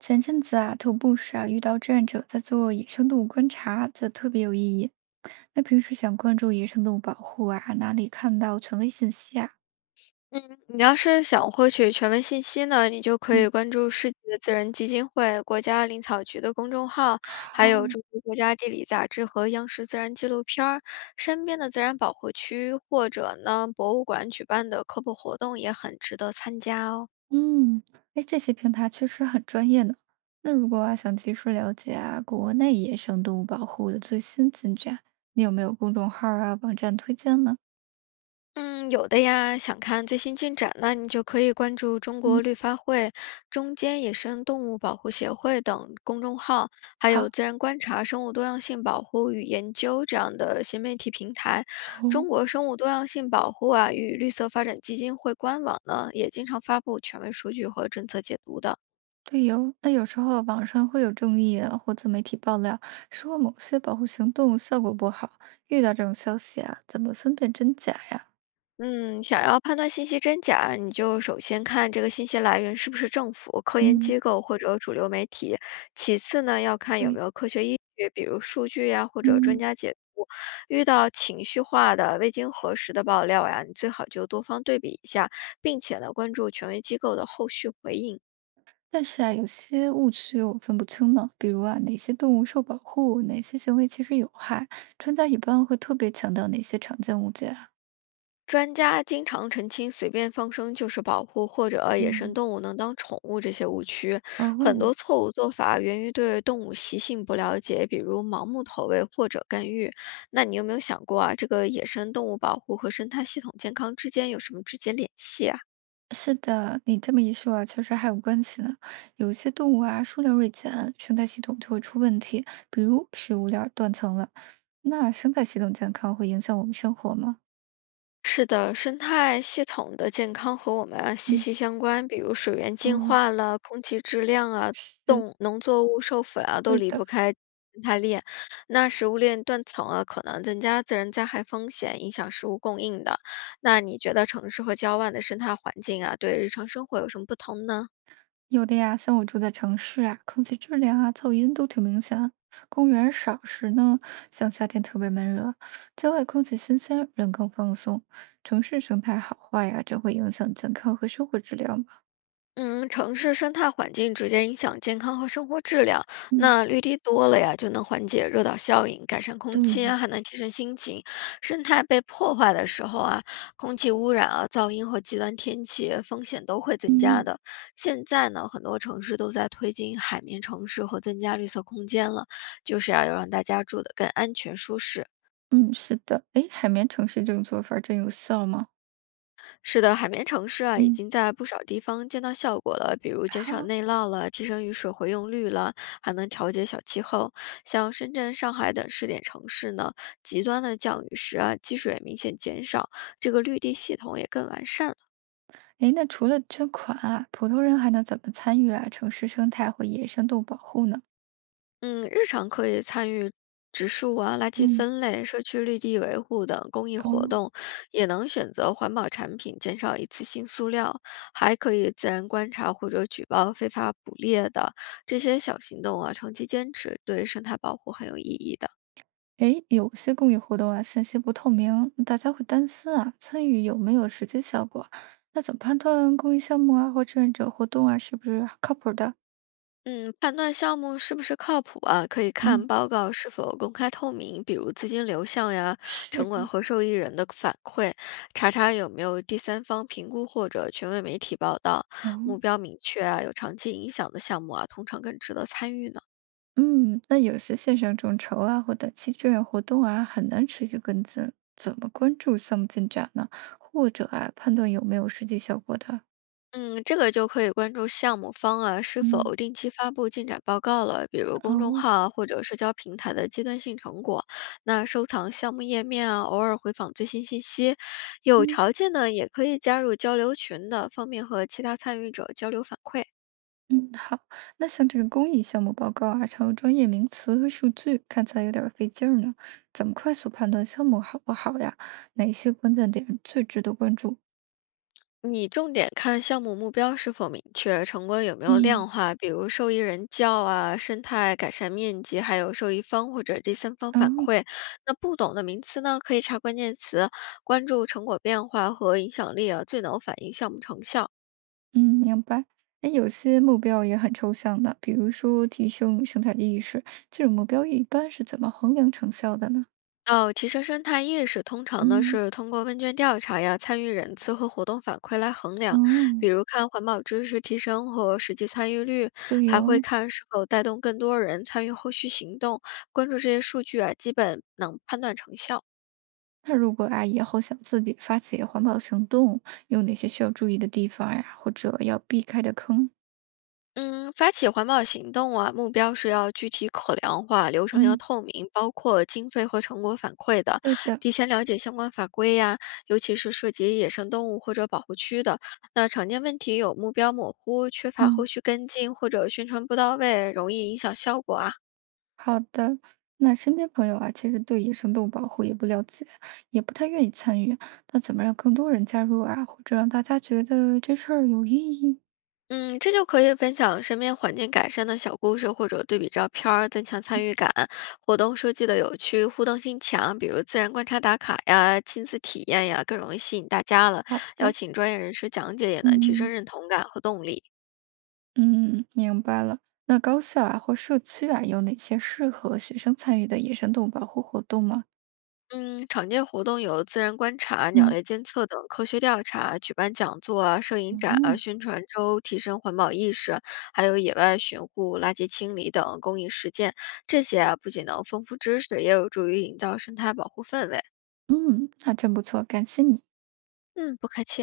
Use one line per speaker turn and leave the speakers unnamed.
前阵子啊，徒步时啊遇到志愿者在做野生动物观察，觉得特别有意义。那平时想关注野生动物保护啊，哪里看到权威信息啊？
嗯，你要是想获取权威信息呢，你就可
嗯
以关注世界自然基金会、国家林草局的公众号，还有
好，
中国国家地理杂志和央视自然纪录片儿。身边的自然保护区或者呢博物馆举办的科普活动也很值得参加哦。
嗯，哎，这些平台确实很专业呢。那如果啊想及时了解啊国内野生动物保护的最新进展，你有没有公众号儿啊网站推荐呢？
嗯，有的呀，想看最新进展，那你就可以关注中
嗯，
国绿发会、中间野生动物保护协会等公众号，还有
好，
自然观察、生物多样性保护与研究这样的新媒体平台。中
哦。
国生物多样性保护啊与绿色发展基金会官网呢，也经常发布权威数据和政策解读的。
对哟，那有时候网上会有争议啊，或自媒体爆料说某些保护行动效果不好，遇到这种消息啊，怎么分辨真假呀？
嗯，想要判断信息真假，你就首先看这个信息来源是不是政府、科研
嗯，
机构或者主流媒体。其次呢，要看有
对，
没有科学依据，比如数据呀、或者专
嗯，
家解读。遇到情绪化的、未经核实的爆料呀，你最好就多方对比一下，并且呢，关注权威机构的后续回应。
但是啊，有些误区我分不清呢，比如啊，哪些动物受保护，哪些行为其实有害，专家一般会特别强调哪些常见误解啊？
专家经常澄清，随便放生就是保护，或者野生
嗯，
动物能当宠物这些误区，很
哦，
多错误做法源于对动物习性不了解，比如盲目投喂或者干预。那你有没有想过啊，这个野生动物保护和生态系统健康之间有什么直接联系啊？
是的，你这么一说啊，确实还有关系呢。有一些动物啊，数量锐减，生态系统就会出问题，比如食物链儿断层了。那生态系统健康会影响我们生活吗？
是的，生态系统的健康和我们啊息
嗯，
息相关，比如水源净
哦，
化了、空气质量啊、
是
动农作物授粉啊，都
对
离
的，
不开生态链。那食物链断层啊，可能增加自然灾害风险，影响食物供应的。那你觉得城市和郊外的生态环境啊，对日常生活有什么不同呢？
有的呀。像我住在城市啊，空气质量啊、噪音都挺明显啊。公园儿少时呢，像夏天特别闷热，郊外空气新鲜，人更放松。城市生态好坏呀、这会影响健康和生活质量吗？
嗯，城市生态环境直接影响健康和生活质量。
嗯
那绿地多了呀，就能缓解热岛效应，改善空气
对，
啊，还能提升心情。生态被破坏的时候啊，空气污染啊、噪音和极端天气风险都会增加
嗯
的。现在呢，很多城市都在推进海绵城市和增加绿色空间了，就是要让大家住得更安全舒适。
嗯，是的。哎，海绵城市这种做法儿真有效吗？
是的，海绵城市啊，已
嗯。
经在不少地方见到效果了，比如减少
好，
内涝了，提升雨水回用率了，还能调节小气候。像深圳、上海等试点城市呢，极端的降雨时啊，积水明显减少，这个绿地系统也更完善了。
诶，那除了捐款啊，普通人还能怎么参与啊？城市生态或野生动物保护呢？
嗯，日常可以参与植树啊、垃圾
嗯，
分类、社区绿地维护等公益活
哦，
动，也能选择环保产品，减少一次性塑料，还可以自然观察或者举报非法捕猎的这些小行动啊，长期坚持对生态保护很有意义的。
诶，有些公益活动啊，信息不透明，大家会担心啊，参与有没有实际效果？那怎么判断公益项目啊或志愿者活动啊是不是靠谱儿的？
嗯，判断项目是不是靠谱啊，可以
嗯，
看报告是否公开透明，比如资金流向呀、
是，
城管和受益人的反馈，查查有没有第三方评估或者权威媒体报道，
哦，
目标明确啊，有长期影响的项目啊，通常更值得参与呢。
嗯，那有些线上众筹啊或短期志愿活动啊，很难持续跟进，怎么关注项目进展呢？或者啊，判断有没有实际效果的？
嗯，这个就可以关注项目方啊是
嗯
否定期发布进展报告了，比如公众
哦。
号啊或者社交平台的阶段性成果。那收藏项目页面啊，偶尔回访最新信息。有
嗯。
条件呢，也可以加入交流群的，方便和其他参与者交流反馈。
嗯，好。那像这个公益项目报告啊，常用专业名词和数据，看起来有点儿费劲儿呢。怎么快速判断项目好不好呀？哪些关键点最值得关注？
你重点看项目目标是否明确，成果有没有
嗯，
量化，比如受益人较啊、生态改善面积，还有受益方或者第三方反
哦，
馈。那不懂的名词呢，可以查关键词，关注成果变化和影响力啊，最能反映项目成效。
嗯，明白。哎，有些目标也很抽象的，比如说提升生产力意识，这种目标一般是怎么衡量成效的呢？
哦，提升生态意识，通常呢
嗯，
是通过问卷调查呀、参与人次和活动反馈来衡量，
哦，
比如看环保知识提升和实际参与率，
都
还会
有。
看是否带动更多人参与后续行动。关注这些数据啊，基本能判断成效。
那如果啊，以后想自己发起环保行动，有哪些需要注意的地方呀，或者要避开的坑？
嗯，发起环保行动啊，目标是要具体可量化，流程要
嗯。
透明，包括经费和成果反馈的，
对的，
提前了解相关法规呀、尤其是涉及野生动物或者保护区的。那常见问题有目标模糊、缺乏后
嗯，
续跟进或者宣传不到位，容易影响效果啊。
好的。那身边朋友啊，其实对野生动物保护也不了解，也不太愿意参与。那怎么让更多人加入啊，或者让大家觉得这事儿有意义？
嗯，这就可以分享身边环境改善的小故事，或者对比照片儿，增强参与感。活动设计的有趣，互动性强，比如自然观察打卡呀、亲子体验呀，更容易吸引大家了。
好
邀
的，
请专业人士讲解，也能提升
嗯
认同感和动力。
嗯，明白了。那高校啊或社区啊，有哪些适合学生参与的野生动物保护活动吗？
嗯，常见活动有自然观察、鸟
嗯
类监测等科学调查，举办讲座啊、摄影展啊、
嗯。
宣传周，提升环保意识，还有野外巡护、垃圾清理等公益实践。这些啊，不仅能丰富知识，也有助于营造生态保护氛围。
嗯，那真不错，感谢你。
嗯，不客气。